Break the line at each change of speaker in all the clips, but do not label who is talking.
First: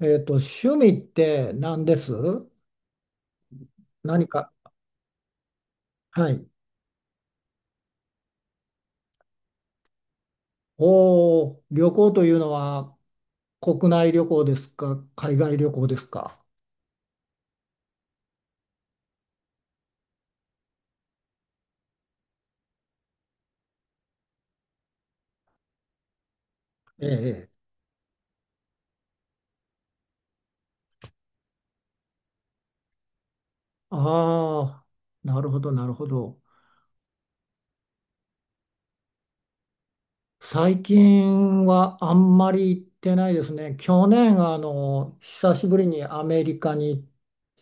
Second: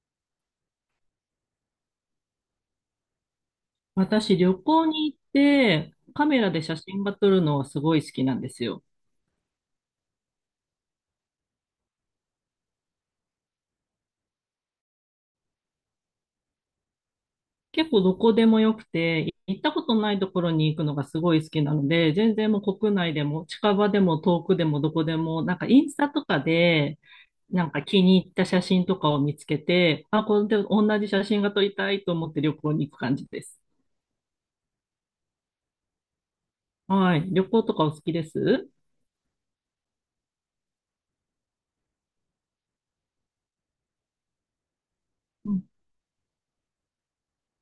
趣味って何です？何
私、
か、
旅行に行って、カ
は
メ
い。
ラで写真が撮るのはすごい好きなんですよ。
おお、旅行というのは国内旅行ですか、海外旅行ですか。
結構どこでもよくて、行ったことないところに行くのがすごい好きなので、全然もう国内でも近場でも遠くでもどこでも、インスタとかで、
ええ。
気に入った写真とかを見つけて、あ、これで同じ写真が撮りたいと思って旅行に行く感じです。
ああ、なるほど、なるほど。
はい。旅行とかお好きです
最近はあんまり行ってないですね。去年、
う
久
ん。
しぶりにアメリカに、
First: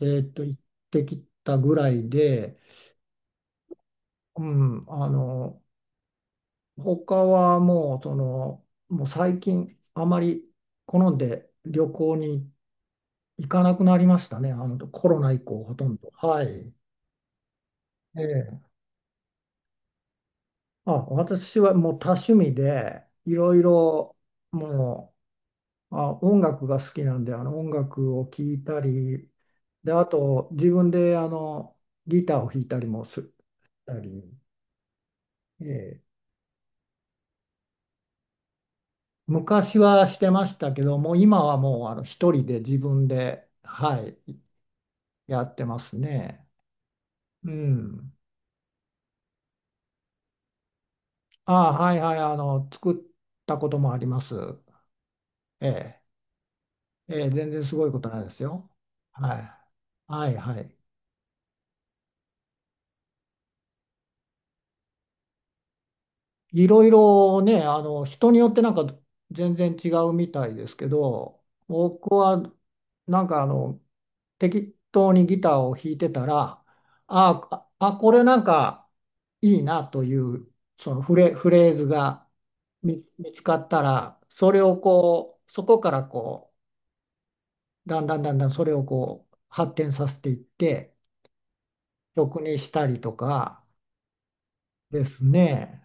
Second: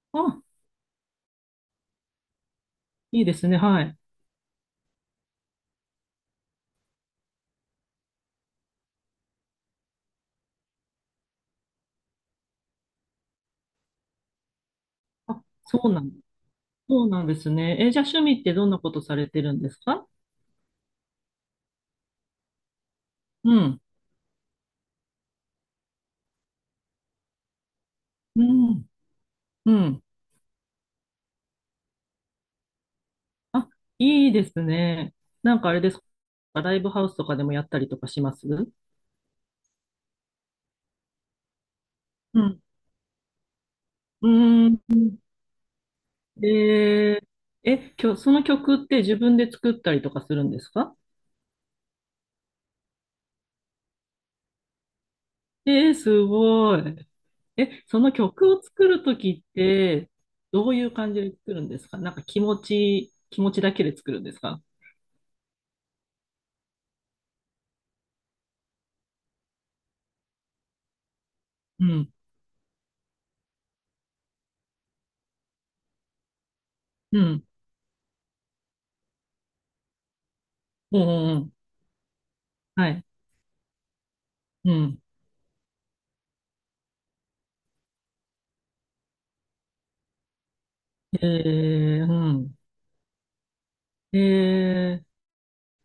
あ、
行ってきたぐらいで、
いいですね。はい。
うん、他はもう、もう最近、あまり好んで旅行に行かなくなりましたね。コロナ以
あ、
降、ほとんど。はい。
そうなんですね。え、じゃあ趣
え
味って
え。
どんなことされてるんですか
あ、私はもう多趣味で、いろ
う
い
ん、
ろ、もう、あ、音楽が好きなんで、音楽を
う
聴いた
ん、
り、
う
で、
ん。
あと、自分で、ギターを弾いたりもす
あ、
たり、
いいですね。
え
あれです
え。
か、ライブハウスとかでもやったりとかしますう
昔はしてましたけど、もう今はもう、一人で
ん。
自分で、は
う
い。
ーん。
やってますね。
えー、
う
え、
ん。
その曲って自分で作ったりとかするんですか
ああ、はいはい、作ったこともあります。え
えー、
え、
すごい。
ええ、全然す
え、
ごいこ
そ
と
の
ないです
曲を
よ。
作ると
は
きって、
い。はいは
どう
い。
いう感じで作るんですか気持ちだけで作るんですか
いろいろね、人によってなんか全然違うみたいですけど、
う
僕
ん、
はなんか適当にギターを弾いてたら、あ
うん、
あ、あ、これなんかいいなという、そ
う
の
ん、う
フレ、
ん、う
フ
ん
レーズが
はい、
見つかったら、それ
う
を
ん。
こう、そこからこう、だんだんだんだんそれをこう、発展させていって、
えー、う
曲
ん。
にしたりとか
え
で
ー
すね。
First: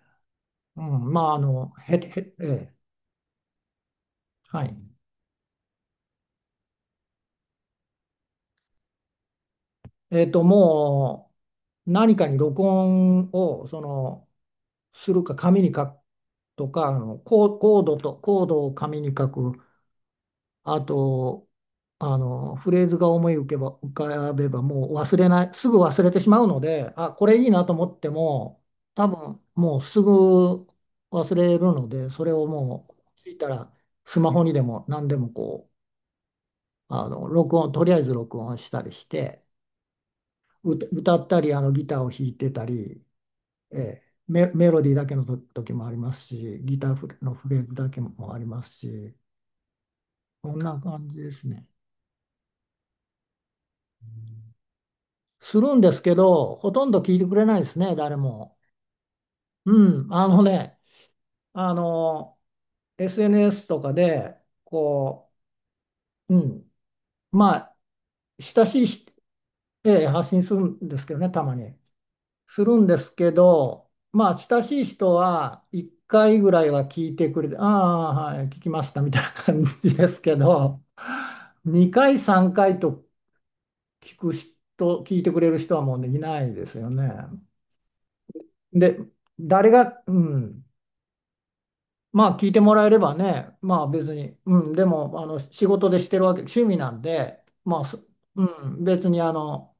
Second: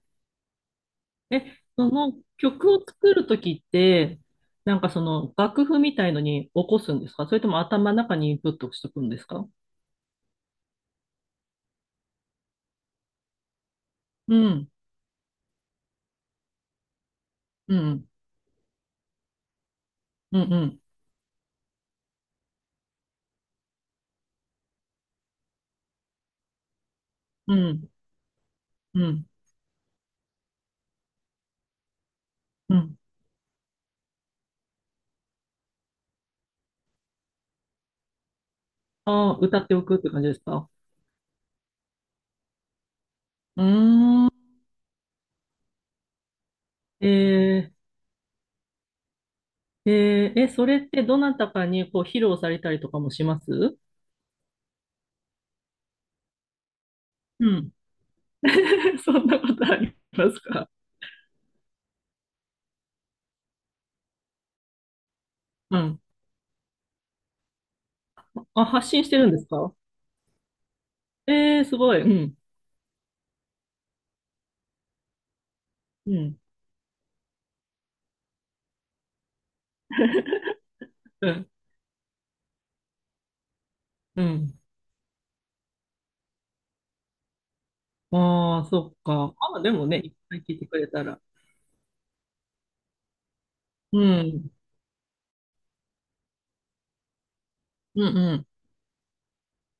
うん、まあ、あ
え、
の、
そ
へ、へ、
の
え
曲
え、
を作るときって、
はい。
その楽譜みたいのに起こすんですかそれとも頭の中にインプットしておくんですか
もう何かに録音をその
うん、
するか紙に書くとか、
う
コード
ん、
とコードを紙に書く、
うん、う
あ
ん、
とフレーズが思い浮けば浮かべばもう忘れない、すぐ忘れてしまうので、あ、これいい
う
なと思
ん、
っても、
う
多
ん、
分もうすぐ忘れるので、それを
う
もう
ん。
ついたらスマホにでも何でもこう、録音、とりあえず録音したりし
ああ、
て。
歌っておくって感じですか
歌ったりギターを弾いてたり
う
え
ーん。
メロディーだけのと時もありますし、ギターフレのフレー
え
ズだけもありますし、
ー、えーえ、
こん
それ
な
って
感じ
ど
で
な
す
たか
ね。
にこう披露されたりとかもします
するんですけど、ほとんど聞いてくれ
う
ないで
ん。
すね、誰も。
そんなことあり
うん、
ますか
あの、SNS とかで、こ
うん。
う、うん、まあ、親
あ、
しい
発信
し、
してるんですか
ええ発信するんですけどね、たま
えー、す
に。
ごい。うん、
するんですけど、まあ、親しい人は1
うん、
回ぐらいは聞いてくれて、ああ、はい、聞きましたみたいな感じですけど、
うん、
2回、3回と聞
う
く
ん。
人、聞いてくれる人はもうできないですよね。
ああ、そっ
で、
か。あ、
誰
でもね、
が、
い
う
っぱい聞い
ん、
てくれたら。
まあ、聞いてもらえればね、まあ
う
別に、
ん。
うん、でも、仕事でしてるわけ、趣味なんで、まあ、そ
うんう
う
ん。
ん、別に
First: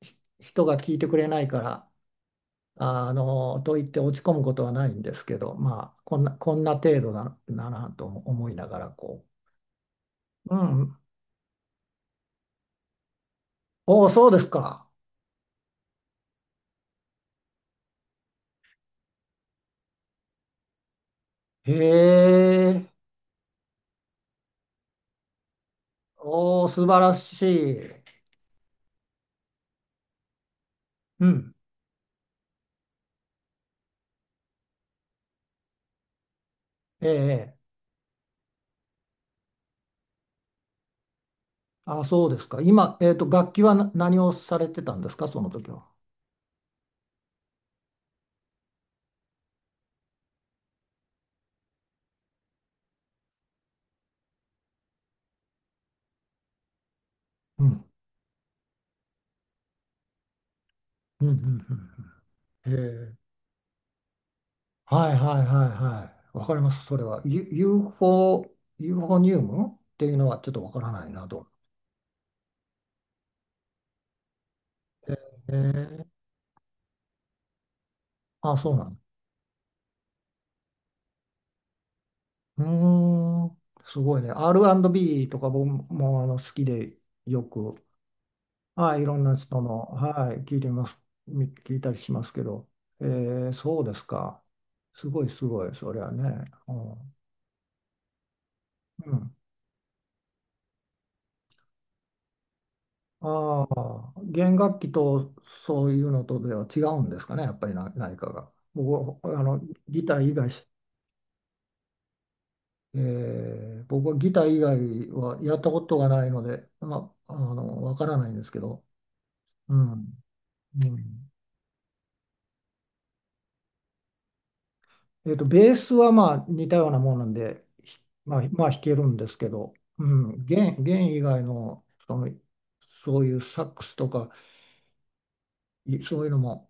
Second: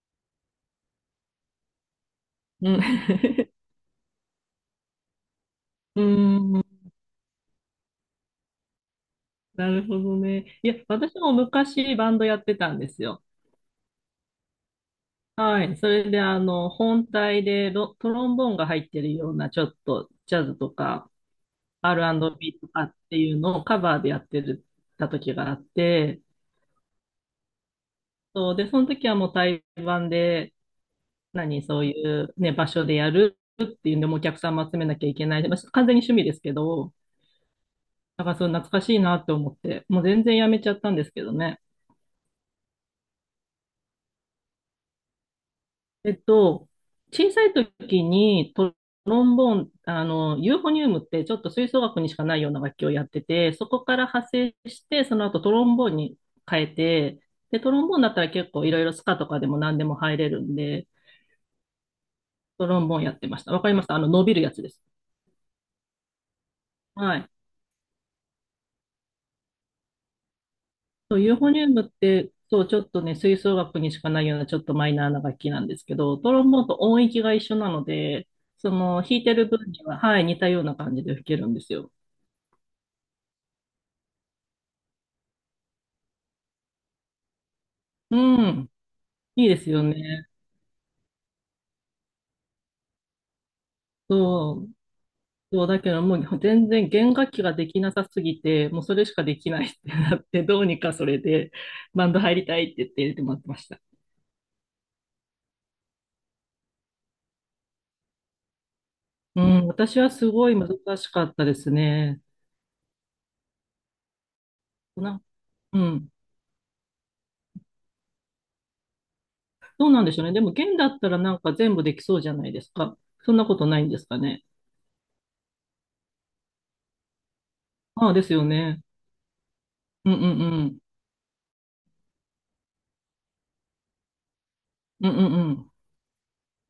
人が聞いてくれないから、
うん。
と言って落ち込むことはないんですけど、ま
う
あ、こ
ー
んな
ん。
程度だな、なと思いながら、こ
なるほど
う、う
ね。いや、
ん、
私も昔バンドやってたんですよ。
おお、そうですか。
はい。それで、あの、本体でトロンボーンが入ってるような、ちょっとジャズとか
へ
R&B とか
え、
っていうのをカバーでやってた時があって、
おお、素晴らしい。
そうで、その時はもう対バンで、
うん、
何、そういうね、場所でやるっていうんで、もうお客さんも集めなきゃいけない。まあ完全に趣味ですけど、
ええ、
なんかそう懐かしいなって思って、もう全然やめちゃったんですけどね。
あ、そうですか。今、楽器は何をされてたんですか、その時は。
えっと、小さい時にトロンボーン、あの、ユーフォニウムってちょっと吹奏楽にしかないような楽器をやってて、そこから派生して、その後トロンボーンに変えて、で、
う
ト
ん、
ロンボーンだったら結構いろいろスカとかでも何でも入れるんで、
うん、うん、うん
ト
うん
ロンボーン
へ
や
え、
ってました。わかりました。あの、伸びるやつです。
はいはいはいはい。わかります、それ
は
は。
い。
UFO、ユーフォニウムっていうのはちょっとわからない
そう、
な
ユーフ
と。
ォニウムって、そう、ちょっとね、吹奏楽にしかないようなちょっとマイナ
へ
ーな楽器なんですけ
え、
ど、トロンボーンと音域が一緒なので、
あ、
そ
そうなんだ。
の弾いてる分には、はい、似たような感じで吹けるんですよ。
うーん、すごいね。R&B とか僕もあの好きでよく、
うん、
はい、いろんな
いいで
人
す
の、
よね。
はい、聞いてます、聞いたりしますけど、えー、そうですか。
そう、
すごいす
そ
ご
う、
い、
だけ
そり
ど
ゃ
もう
ね。
全
う
然弦
ん。
楽器ができなさすぎて、もうそれ
う
しか
ん。
できないってなって、どうにかそれでバンド入りたいって言って入れてもらってま
あ
した。
あ、弦楽器とそういうのとでは違うんですかね、やっぱり何かが。僕は
う
あの
ん、私
ギ
は
ター
す
以外
ごい
し、
難しかったですね。
えー、僕はギター以外
な、
はやった
う
ことが
ん。
ないので、まあ、わからないんですけど。う
どう
ん。
なんでしょうね。でも、弦
う
だったら
ん。
なんか全部できそうじゃないですか。そんなことないんですかね。
ベースはまあ似たようなものなんで、
ああ、です
まあ、
よ
まあ
ね。
弾けるんですけど、う
うんうん
ん、
うん。
弦以外の、そういうサックスとか、
うんうんうん。
いそういうのも、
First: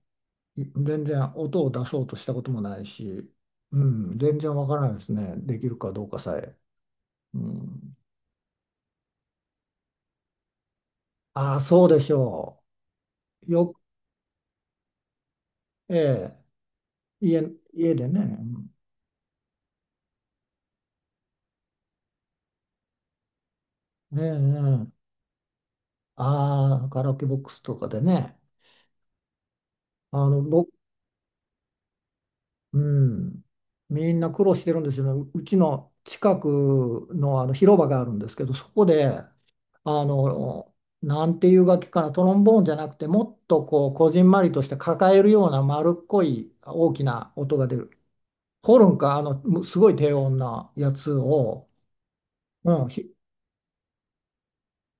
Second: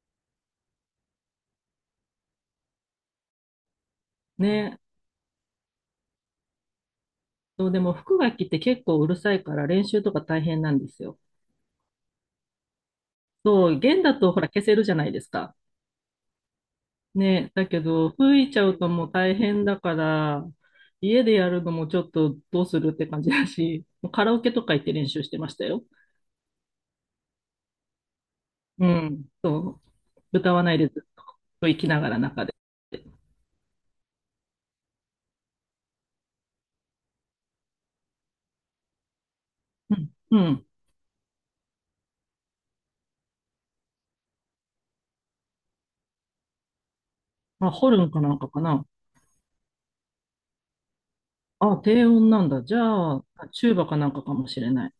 い全然音を出そうとしたこともないし、うん、全然わか
ね。
らないですね。できるかどうかさえ。う
そう、でも、
ん、
副楽器って結構うるさいから練習とか大変なんですよ。
ああ、そうでしょう。
そ
よ、
う、弦だとほら消せるじゃないですか。
ええ、家、
ね。だけ
家で
ど、
ね。う
吹いちゃ
ん。
うともう大変だから、家でやるのもちょっとどうするって感じだし、もう
ね
カラ
え
オケとか行
ね
って
え、
練習してましたよ。
ああ、カラオケボックスとかでね。
うん。
あの、
歌わ
ぼ、
ないでずっと生きながら中で。
うん、みんな苦労してるんですよね。うちの近くの、あの広場があるんですけど、そこで、
うん。うん。
の、なんていう楽器かな、トロンボーンじゃなくて、もっとこう、こじんまりとして抱えるような丸っこい大きな音が
まあ、
出
ホ
る。
ルンかなんかか
ホ
な。
ルンか、すごい低音なやつを、
あ、低音なんだ。じ
うん、
ゃあ、チューバかなんかかもしれない。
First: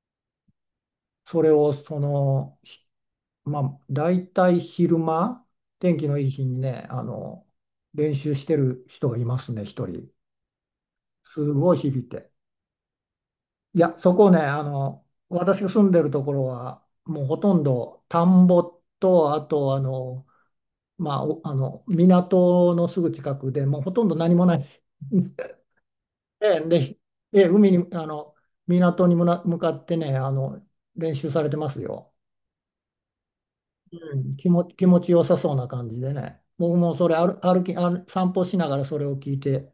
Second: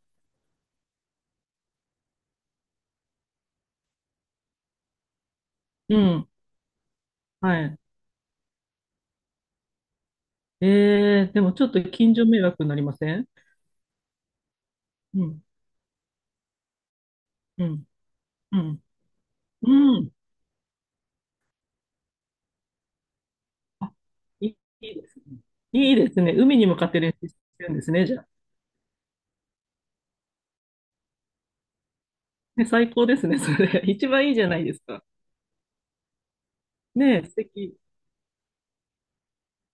それを、まあ、大体昼間、天
う
気の
ん。
いい日にね、
はい。
練習してる人がいますね、一人。
ええ
す
でもちょっ
ごい
と
響い
近所
て。
迷惑になりません
いや、そこね、
うん。
私が住んでるところは、もうほとん
うん。
ど田ん
う
ぼ
ん。
と、あと、
うん。
まあ、おあの、港のすぐ近くで、もうほ
あ、
とんど何もないです。
いいですね。いいですね。海
で、
に向かっ
で、
て練習し
で
て
海
るん
に、
ですね、じゃあ。
港に向かってね、練習されてますよ。
ね、最高ですね、それ。一
う
番い
ん、
いじゃないです
気持
か。
ちよさそうな感じでね。僕もそれ
ねえ、素
歩き、
敵。
散歩しながらそれを聞いて、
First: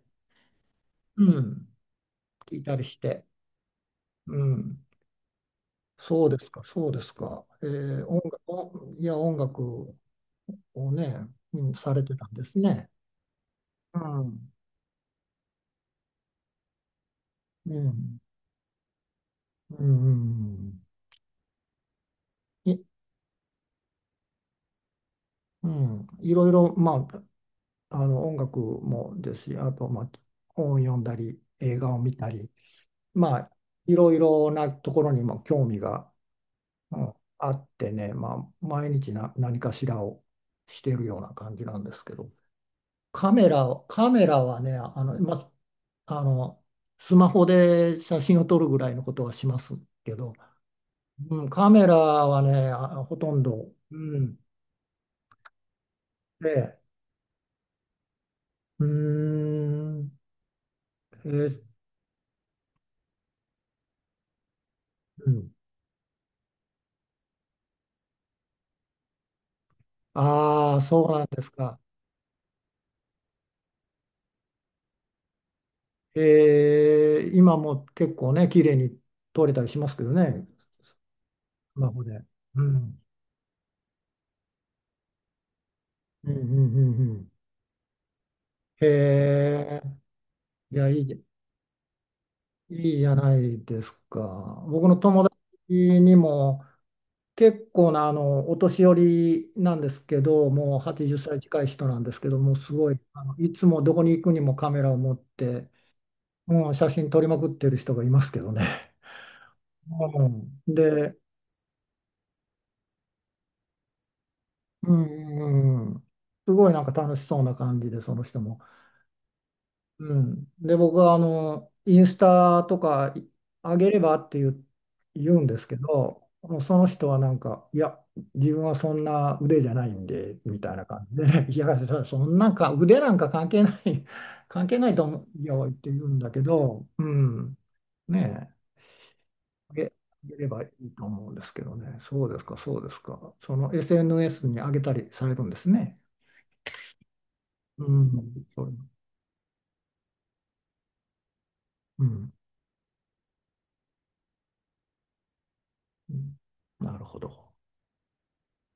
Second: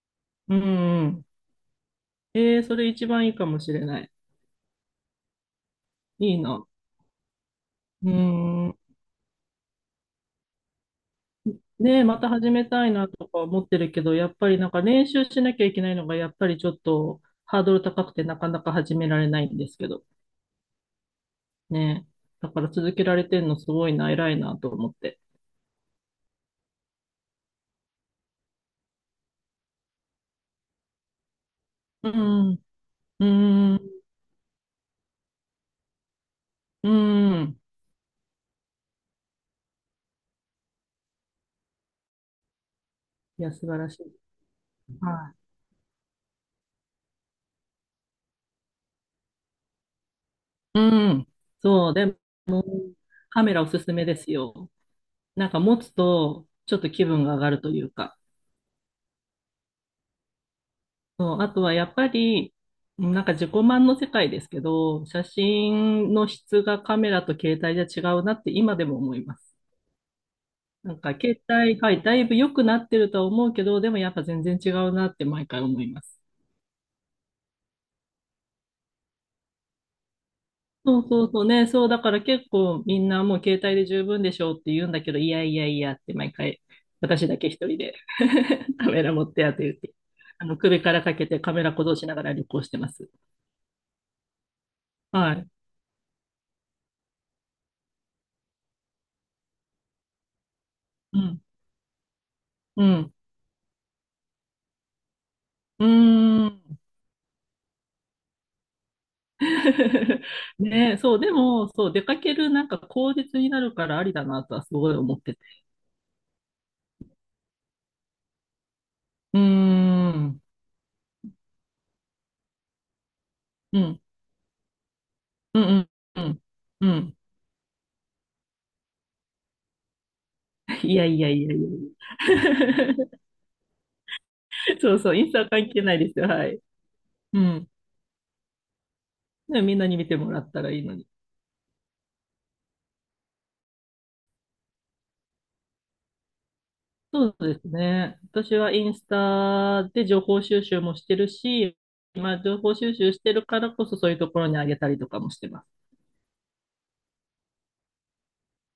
うんう
う
ん。
ん、聞
え
い
え
た
そ
り
れ
し
一
て、
番いいかもしれない。
うん。そう
い
で
い
すか、
な。
そうですか。えー、
うーん。
音楽をね、うん、さ
ね
れ
え、
て
ま
た
た
んで
始
す
めた
ね。
いなとか思ってる
う
けど、やっぱ
ん、
りなんか練習しなきゃいけないのが、やっぱりちょっとハー
う
ドル高く
ん、
てなかなか始められないんです
う
けど、
ん、
ねえ。だから
い、
続けられてんのすごいな、偉いなと思って。
うん、いろいろ、まあ、あの音楽もですし、あと、まあ、本を読んだり、映画を
う
見たり、
ん、う
まあ、
ん、
いろいろなところにも興味が、
う
うん、あ
ん。
ってね、まあ、毎日何かしらをしているような感じなんですけど、
いや、素晴らしい。
カメラはね、ま
は
ああの、スマホで写真を撮るぐらいのことはしますけど、
い。うん。
うん、カメ
そう、
ラ
で
は
も、
ね、ほとん
カメラお
ど、
すす
う
めです
ん、
よ。なんか持つと、ちょ
で、
っと気分が上がるというか。
うーん、え
そう、あと
ー
はやっぱり、なんか自己満の世界ですけど、写
うん、
真の質がカメラと携帯じゃ違うなって今でも思います。
ああ、
なん
そう
か
なんで
携
すか。
帯、はい、だいぶ良くなってるとは思うけど、でもやっぱ全然違うなって毎回思いま
え
す。
ー今も結構ね、綺麗に撮れたりしますけどね、
そうそうそうね、
ス
そう
マ
だ
ホ
か
で。
ら結
う
構
ん、
みんなもう携帯で十分でしょうって言うんだけど、いやいやいやって
うん、
毎
うん、
回
うん。う
私
ん
だけ一人で
へ
カメラ持ってやって言っ
え、
て、あの
い
首
や、
か
い
ら
い
か
じゃん。
けてカメラ鼓動しながら旅行してま
いいじ
す。
ゃないですか。僕の友
は
達
い。
にも結構なお年寄りなんですけど、もう80
う
歳
ん。
近い人なんですけど、もうす
う
ごい、
ん。
いつもどこに行くにもカメラを持って、
うーん。
うん、写真撮りまくってる人がいますけどね。うん、
ねえ、
で、
そう、でも、そう、出かけるなんか口実になるからありだなとはすご
う
い
ん、
思ってて。
うんうん、すごいなんか楽しそうな感じで、その人も。
うー
う
ん、
ん。で、僕はあの、インスタとかあ
う
げれ
ん、
ばって言う、言うんで
う
すけ
ん、う
ど、
ん、
もうその
う
人
ん。
はなんか、いや、自分はそんな腕じゃないんで、みたいな
いや
感じ
いやい
で、
や
い
い
や、
やい
そんなんか腕な
や。
んか関係ない、関係 な
そ
い
う
と
そう、イ
思
ンスタ
う
は
よ
関
っ
係
て
ない
言う
で
ん
すよ、
だけ
はい。
ど、う
う
ん。
ん。
ねえ、
ね
あ
みん
げ、
な
あ
に見ても
げ
ら
れ
った
ばい
らいい
い
の
と
に。
思うんですけどね。そうですか、そうですか。その SNS に上げたりされるんですね。
そうです
う
ね。
ん、
私
そ
は
う
インスタで情報収集もしてるし、
うん、
まあ、情報収集してるからこそそういうところにあげたりとかもしてます。
うんなるほど。